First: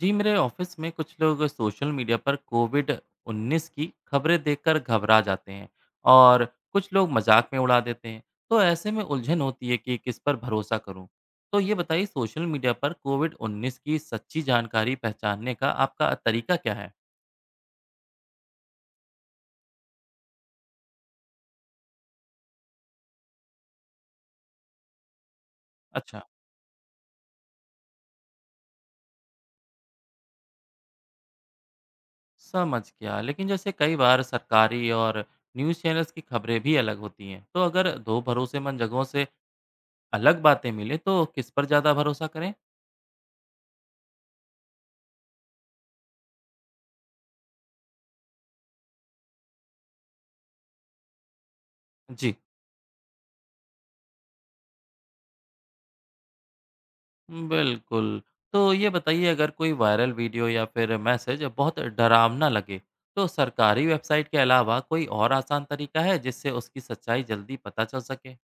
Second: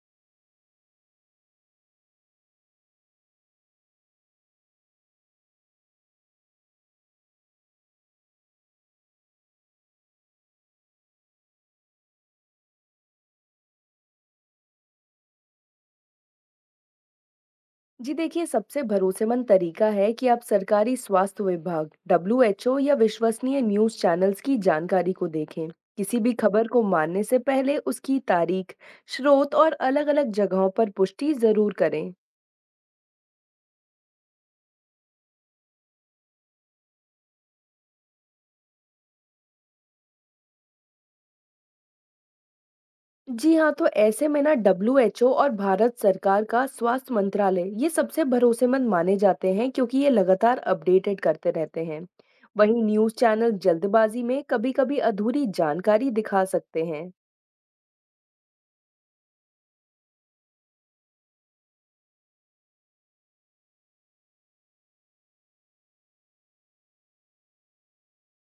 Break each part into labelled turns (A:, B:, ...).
A: जी मेरे ऑफिस में कुछ लोग सोशल मीडिया पर कोविड -19 की खबरें देखकर घबरा जाते हैं और कुछ लोग मजाक में उड़ा देते हैं। तो ऐसे में उलझन होती है कि किस पर भरोसा करूं। तो ये बताइए सोशल मीडिया पर कोविड -19 की सच्ची जानकारी पहचानने का आपका तरीका क्या है?
B: जी देखिए सबसे भरोसेमंद तरीका है कि आप सरकारी स्वास्थ्य विभाग डब्ल्यूएचओ या विश्वसनीय न्यूज चैनल्स की जानकारी को देखें किसी
A: अच्छा।
B: भी खबर को मानने से पहले उसकी तारीख स्रोत और अलग अलग जगहों पर पुष्टि जरूर करें
A: समझ गया, लेकिन जैसे कई बार सरकारी और न्यूज़ चैनल्स की खबरें भी अलग होती हैं, तो अगर दो भरोसेमंद जगहों से अलग बातें मिले तो किस पर ज़्यादा भरोसा करें?
B: जी हाँ तो ऐसे में ना डब्ल्यूएचओ और भारत सरकार का स्वास्थ्य मंत्रालय ये सबसे भरोसेमंद माने जाते हैं क्योंकि ये लगातार अपडेटेड करते रहते हैं
A: जी।
B: वहीं न्यूज चैनल जल्दबाजी में कभी कभी अधूरी जानकारी दिखा सकते हैं।
A: बिल्कुल। तो ये बताइए अगर कोई वायरल वीडियो या फिर मैसेज बहुत डरावना लगे, तो सरकारी वेबसाइट के अलावा कोई और आसान तरीका है जिससे उसकी सच्चाई जल्दी पता चल सके?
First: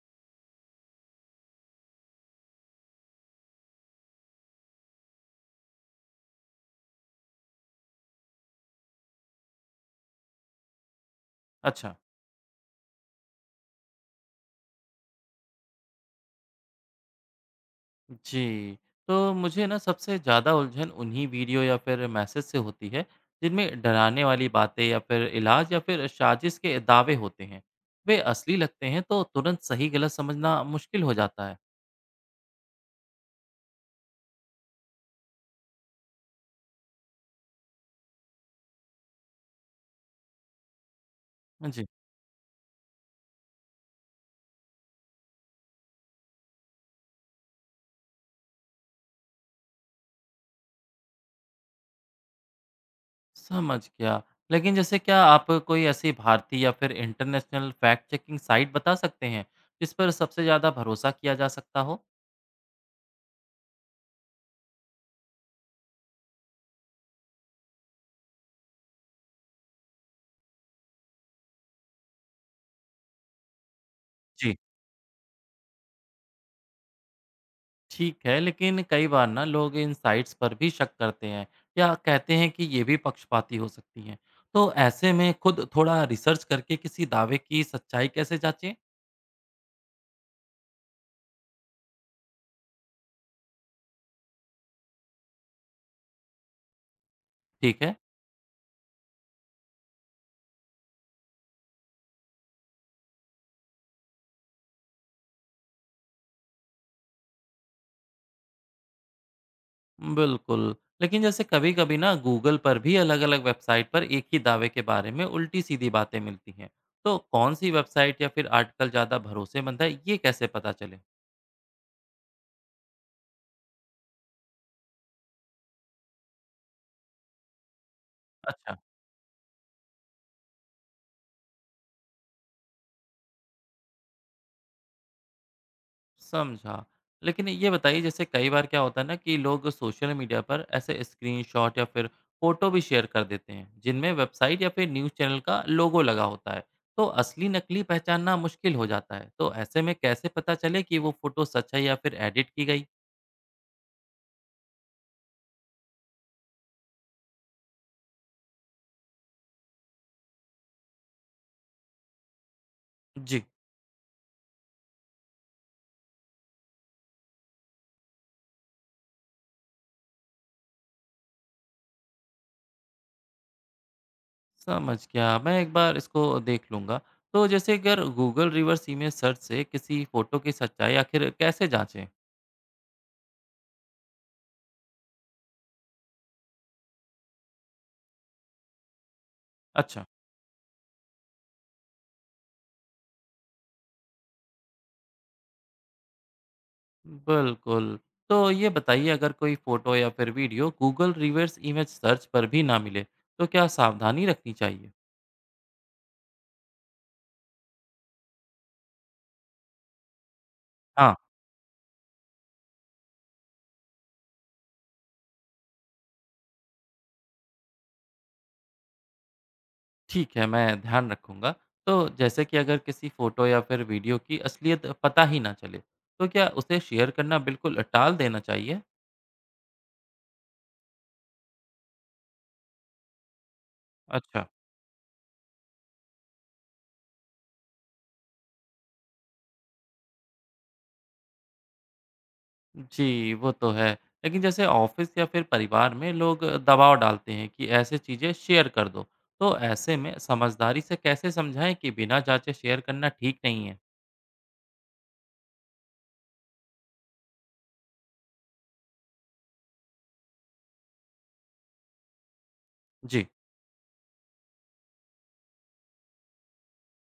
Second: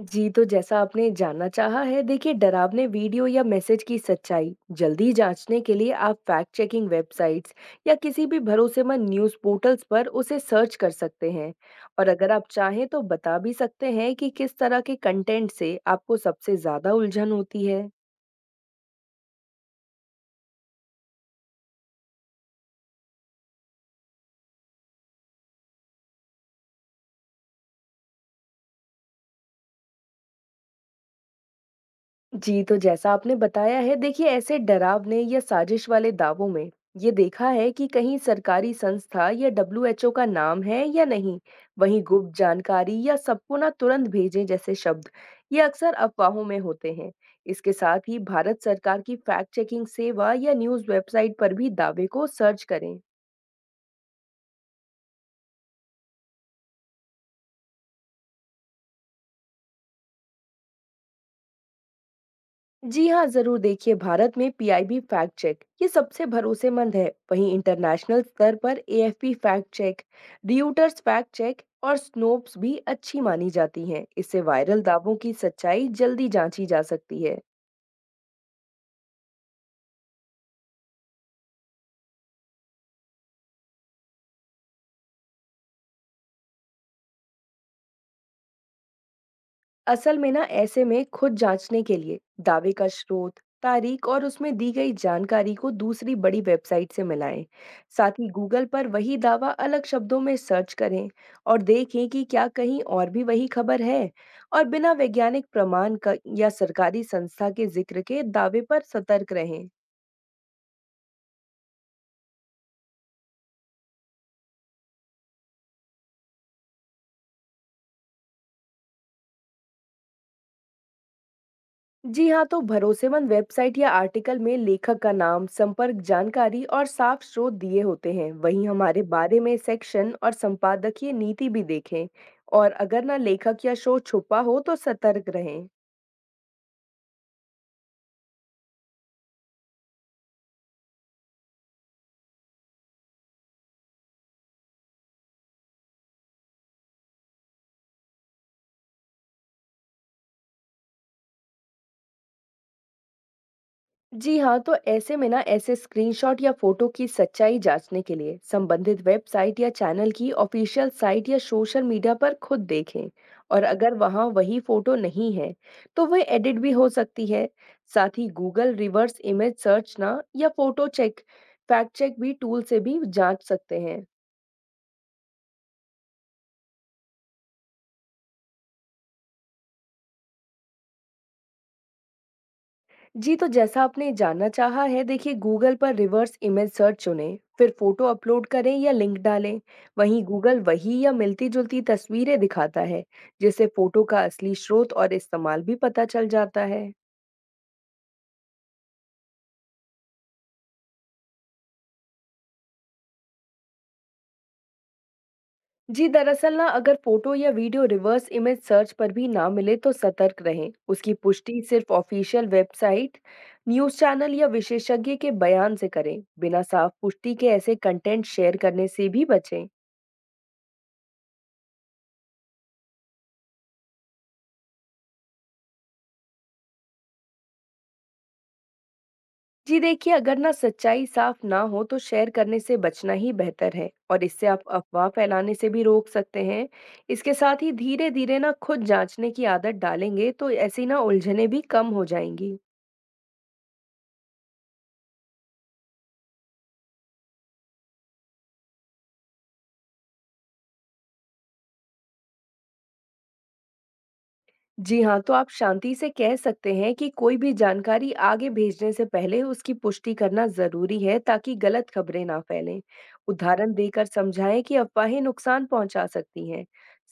B: जी, तो जैसा आपने जानना चाहा है, देखिए डरावने वीडियो या मैसेज की सच्चाई जल्दी जांचने के लिए आप फैक्ट चेकिंग वेबसाइट्स या किसी भी भरोसेमंद न्यूज़ पोर्टल्स पर उसे सर्च कर सकते हैं।
A: अच्छा।
B: और अगर आप चाहें तो बता भी सकते हैं कि किस तरह के कंटेंट से आपको सबसे ज़्यादा उलझन होती है।
A: जी। तो मुझे ना सबसे ज़्यादा उलझन उन्हीं वीडियो या फिर मैसेज से होती है, जिनमें डराने वाली बातें या फिर इलाज या फिर साजिश के दावे होते हैं। वे असली लगते हैं तो तुरंत सही गलत समझना मुश्किल हो जाता है।
B: जी, तो जैसा आपने बताया है, देखिए ऐसे डरावने या साजिश वाले दावों में ये देखा है कि कहीं सरकारी संस्था या डब्ल्यूएचओ का नाम है या नहीं,
A: जी।
B: वहीं गुप्त जानकारी या सबको ना तुरंत भेजें जैसे शब्द, ये अक्सर अफवाहों में होते हैं। इसके साथ ही भारत सरकार की फैक्ट चेकिंग सेवा या न्यूज़ वेबसाइट पर भी दावे को सर्च करें।
A: समझ गया। लेकिन जैसे क्या आप कोई ऐसी भारतीय या फिर इंटरनेशनल फैक्ट चेकिंग साइट बता सकते हैं, जिस पर सबसे ज़्यादा भरोसा किया जा सकता हो?
B: जी हाँ, ज़रूर देखिए भारत में पीआईबी फैक्ट चेक ये सबसे भरोसेमंद है। वहीं इंटरनेशनल स्तर पर AFP fact check, Reuters fact check और स्नोप्स भी अच्छी मानी जाती हैं। इससे
A: जी।
B: वायरल दावों की सच्चाई जल्दी जांची जा सकती है।
A: ठीक है, लेकिन कई बार ना लोग इन साइट्स पर भी शक करते हैं या कहते हैं कि ये भी पक्षपाती हो सकती हैं। तो ऐसे में खुद थोड़ा रिसर्च करके किसी दावे की सच्चाई कैसे जांचें?
B: असल में ना ऐसे में खुद जांचने के लिए दावे का स्रोत तारीख और उसमें दी गई जानकारी को दूसरी बड़ी वेबसाइट से मिलाएं।
A: ठीक है।
B: साथ ही गूगल पर वही दावा अलग शब्दों में सर्च करें और देखें कि क्या कहीं और भी वही खबर है। और बिना वैज्ञानिक प्रमाण का या सरकारी संस्था के जिक्र के दावे पर सतर्क रहें।
A: बिल्कुल। लेकिन जैसे कभी-कभी ना गूगल पर भी अलग-अलग वेबसाइट पर एक ही दावे के बारे में उल्टी-सीधी बातें मिलती हैं। तो कौन सी वेबसाइट या फिर आर्टिकल ज़्यादा भरोसेमंद है, ये कैसे पता चले?
B: जी हाँ, तो भरोसेमंद वेबसाइट या आर्टिकल में लेखक का नाम, संपर्क जानकारी और साफ स्रोत दिए होते हैं। वहीं
A: अच्छा।
B: हमारे बारे में सेक्शन और संपादकीय नीति भी देखें। और अगर ना लेखक या शो छुपा हो तो सतर्क रहें।
A: समझा। लेकिन ये बताइए जैसे कई बार क्या होता है ना कि लोग सोशल मीडिया पर ऐसे स्क्रीनशॉट या फिर फ़ोटो भी शेयर कर देते हैं, जिनमें वेबसाइट या फिर न्यूज़ चैनल का लोगो लगा होता है। तो असली नकली पहचानना मुश्किल हो जाता है। तो ऐसे में कैसे पता चले कि वो फ़ोटो सच है या फिर एडिट की गई?
B: जी हाँ, तो ऐसे में ना ऐसे स्क्रीनशॉट या फोटो की सच्चाई जांचने के लिए संबंधित वेबसाइट या चैनल की ऑफिशियल साइट या सोशल मीडिया पर खुद देखें।
A: जी।
B: और अगर वहाँ वही फोटो नहीं है तो वह एडिट भी हो सकती है। साथ ही गूगल रिवर्स इमेज सर्च ना या फोटो चेक फैक्ट चेक भी टूल से भी जांच सकते हैं।
A: समझ गया, मैं एक बार इसको देख लूंगा। तो जैसे अगर गूगल रिवर्स इमेज सर्च से किसी फोटो की सच्चाई आखिर कैसे जांचें?
B: जी, तो जैसा आपने जानना चाहा है, देखिए गूगल पर रिवर्स इमेज सर्च चुनें, फिर फोटो अपलोड करें या लिंक डालें।
A: अच्छा।
B: वहीं गूगल वही या मिलती-जुलती तस्वीरें दिखाता है, जिससे फोटो का असली स्रोत और इस्तेमाल भी पता चल जाता है।
A: बिल्कुल। तो ये बताइए अगर कोई फोटो या फिर video Google reverse image search पर भी ना मिले तो क्या सावधानी रखनी चाहिए?
B: जी, दरअसल ना अगर फोटो या वीडियो रिवर्स इमेज सर्च पर भी ना मिले तो सतर्क रहें।
A: हाँ।
B: उसकी पुष्टि सिर्फ ऑफिशियल वेबसाइट, न्यूज़ चैनल या विशेषज्ञ के बयान से करें। बिना साफ पुष्टि के ऐसे कंटेंट शेयर करने से भी बचें।
A: ठीक है, मैं ध्यान रखूंगा। तो जैसे कि अगर किसी फोटो या फिर वीडियो की असलियत पता ही ना चले तो क्या उसे शेयर करना बिल्कुल टाल देना चाहिए?
B: जी देखिए, अगर ना सच्चाई साफ ना हो तो शेयर करने से बचना ही बेहतर है और
A: अच्छा।
B: इससे आप अफवाह फैलाने से भी रोक सकते हैं। इसके साथ ही धीरे धीरे ना खुद जांचने की आदत डालेंगे तो ऐसी ना उलझने भी कम हो जाएंगी।
A: जी, वो तो है। लेकिन जैसे ऑफ़िस या फिर परिवार में लोग दबाव डालते हैं कि ऐसे चीज़ें शेयर कर दो। तो ऐसे में समझदारी से कैसे समझाएँ कि बिना जाँचे शेयर करना ठीक नहीं है?
B: जी हाँ, तो आप शांति से कह सकते हैं कि कोई भी जानकारी आगे भेजने से पहले उसकी पुष्टि करना जरूरी है ताकि गलत खबरें ना फैलें।
A: जी।
B: उदाहरण देकर समझाएं कि अफवाहें नुकसान पहुंचा सकती हैं।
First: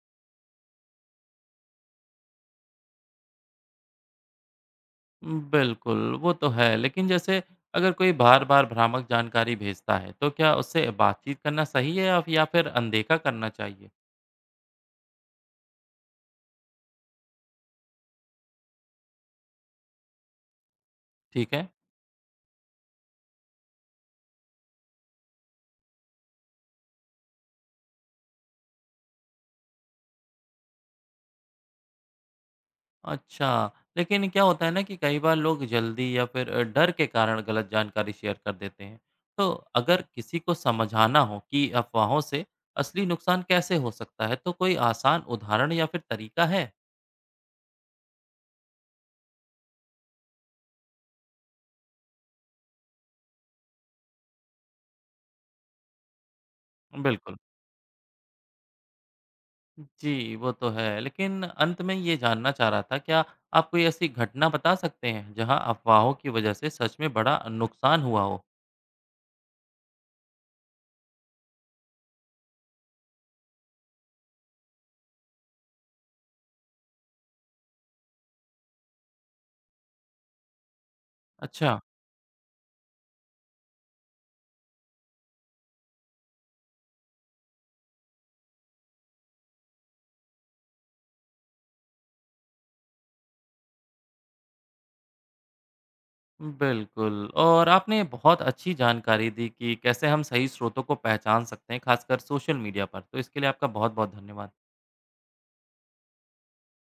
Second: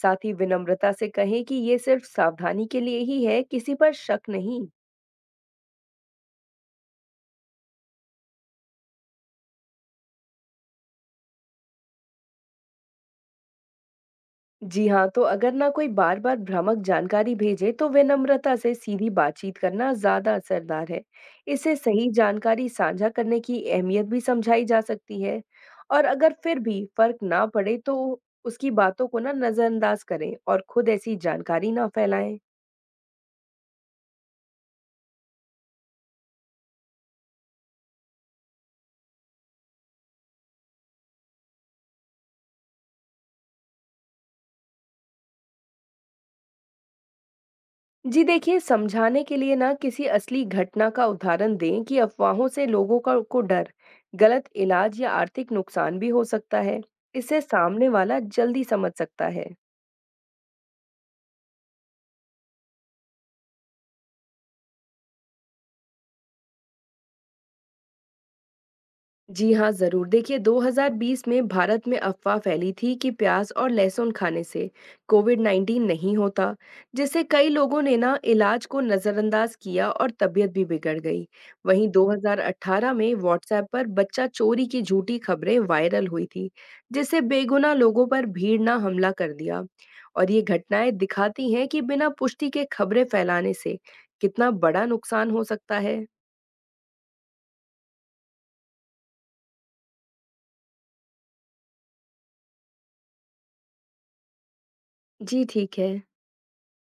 B: साथ ही विनम्रता से कहें कि ये सिर्फ सावधानी के लिए ही है, किसी पर शक नहीं।
A: बिल्कुल, वो तो है। लेकिन जैसे अगर कोई बार-बार भ्रामक जानकारी भेजता है, तो क्या उससे बातचीत करना सही है या फिर अनदेखा करना चाहिए?
B: जी हाँ, तो अगर ना कोई बार-बार भ्रामक जानकारी भेजे तो विनम्रता से सीधी बातचीत करना ज़्यादा असरदार है।
A: ठीक है।
B: इससे सही जानकारी साझा करने की अहमियत भी समझाई जा सकती है। और अगर फिर भी फ़र्क ना पड़े तो उसकी बातों को ना नज़रअंदाज करें और खुद ऐसी जानकारी ना फैलाएँ।
A: अच्छा, लेकिन क्या होता है ना कि कई बार लोग जल्दी या फिर डर के कारण गलत जानकारी शेयर कर देते हैं। तो अगर किसी को समझाना हो कि अफवाहों से असली नुकसान कैसे हो सकता है, तो कोई आसान उदाहरण या फिर तरीका है?
B: जी देखिए, समझाने के लिए ना किसी असली घटना का उदाहरण दें कि अफवाहों से लोगों का को डर, गलत इलाज या आर्थिक नुकसान भी हो सकता है।
A: बिल्कुल।
B: इससे सामने वाला जल्दी समझ सकता है।
A: जी, वो तो है। लेकिन अंत में ये जानना चाह रहा था, क्या आप कोई ऐसी घटना बता सकते हैं, जहां अफवाहों की वजह से सच में बड़ा नुकसान हुआ हो?
B: जी हाँ, ज़रूर। देखिए 2020 में भारत में अफ़वाह फैली थी कि प्याज और लहसुन खाने से कोविड-19 नहीं होता, जिससे कई लोगों ने ना इलाज को नज़रअंदाज किया और तबीयत भी बिगड़ गई।
A: अच्छा।
B: वहीं 2018 में व्हाट्सऐप पर बच्चा चोरी की झूठी खबरें वायरल हुई थी, जिससे बेगुनाह लोगों पर भीड़ ने हमला कर दिया। और ये घटनाएँ दिखाती हैं कि बिना पुष्टि के खबरें फैलाने से कितना बड़ा नुकसान हो सकता है।
A: बिल्कुल, और आपने बहुत अच्छी जानकारी दी कि कैसे हम सही स्रोतों को पहचान सकते हैं, खासकर सोशल मीडिया पर। तो इसके लिए आपका बहुत-बहुत धन्यवाद।
B: जी, ठीक है।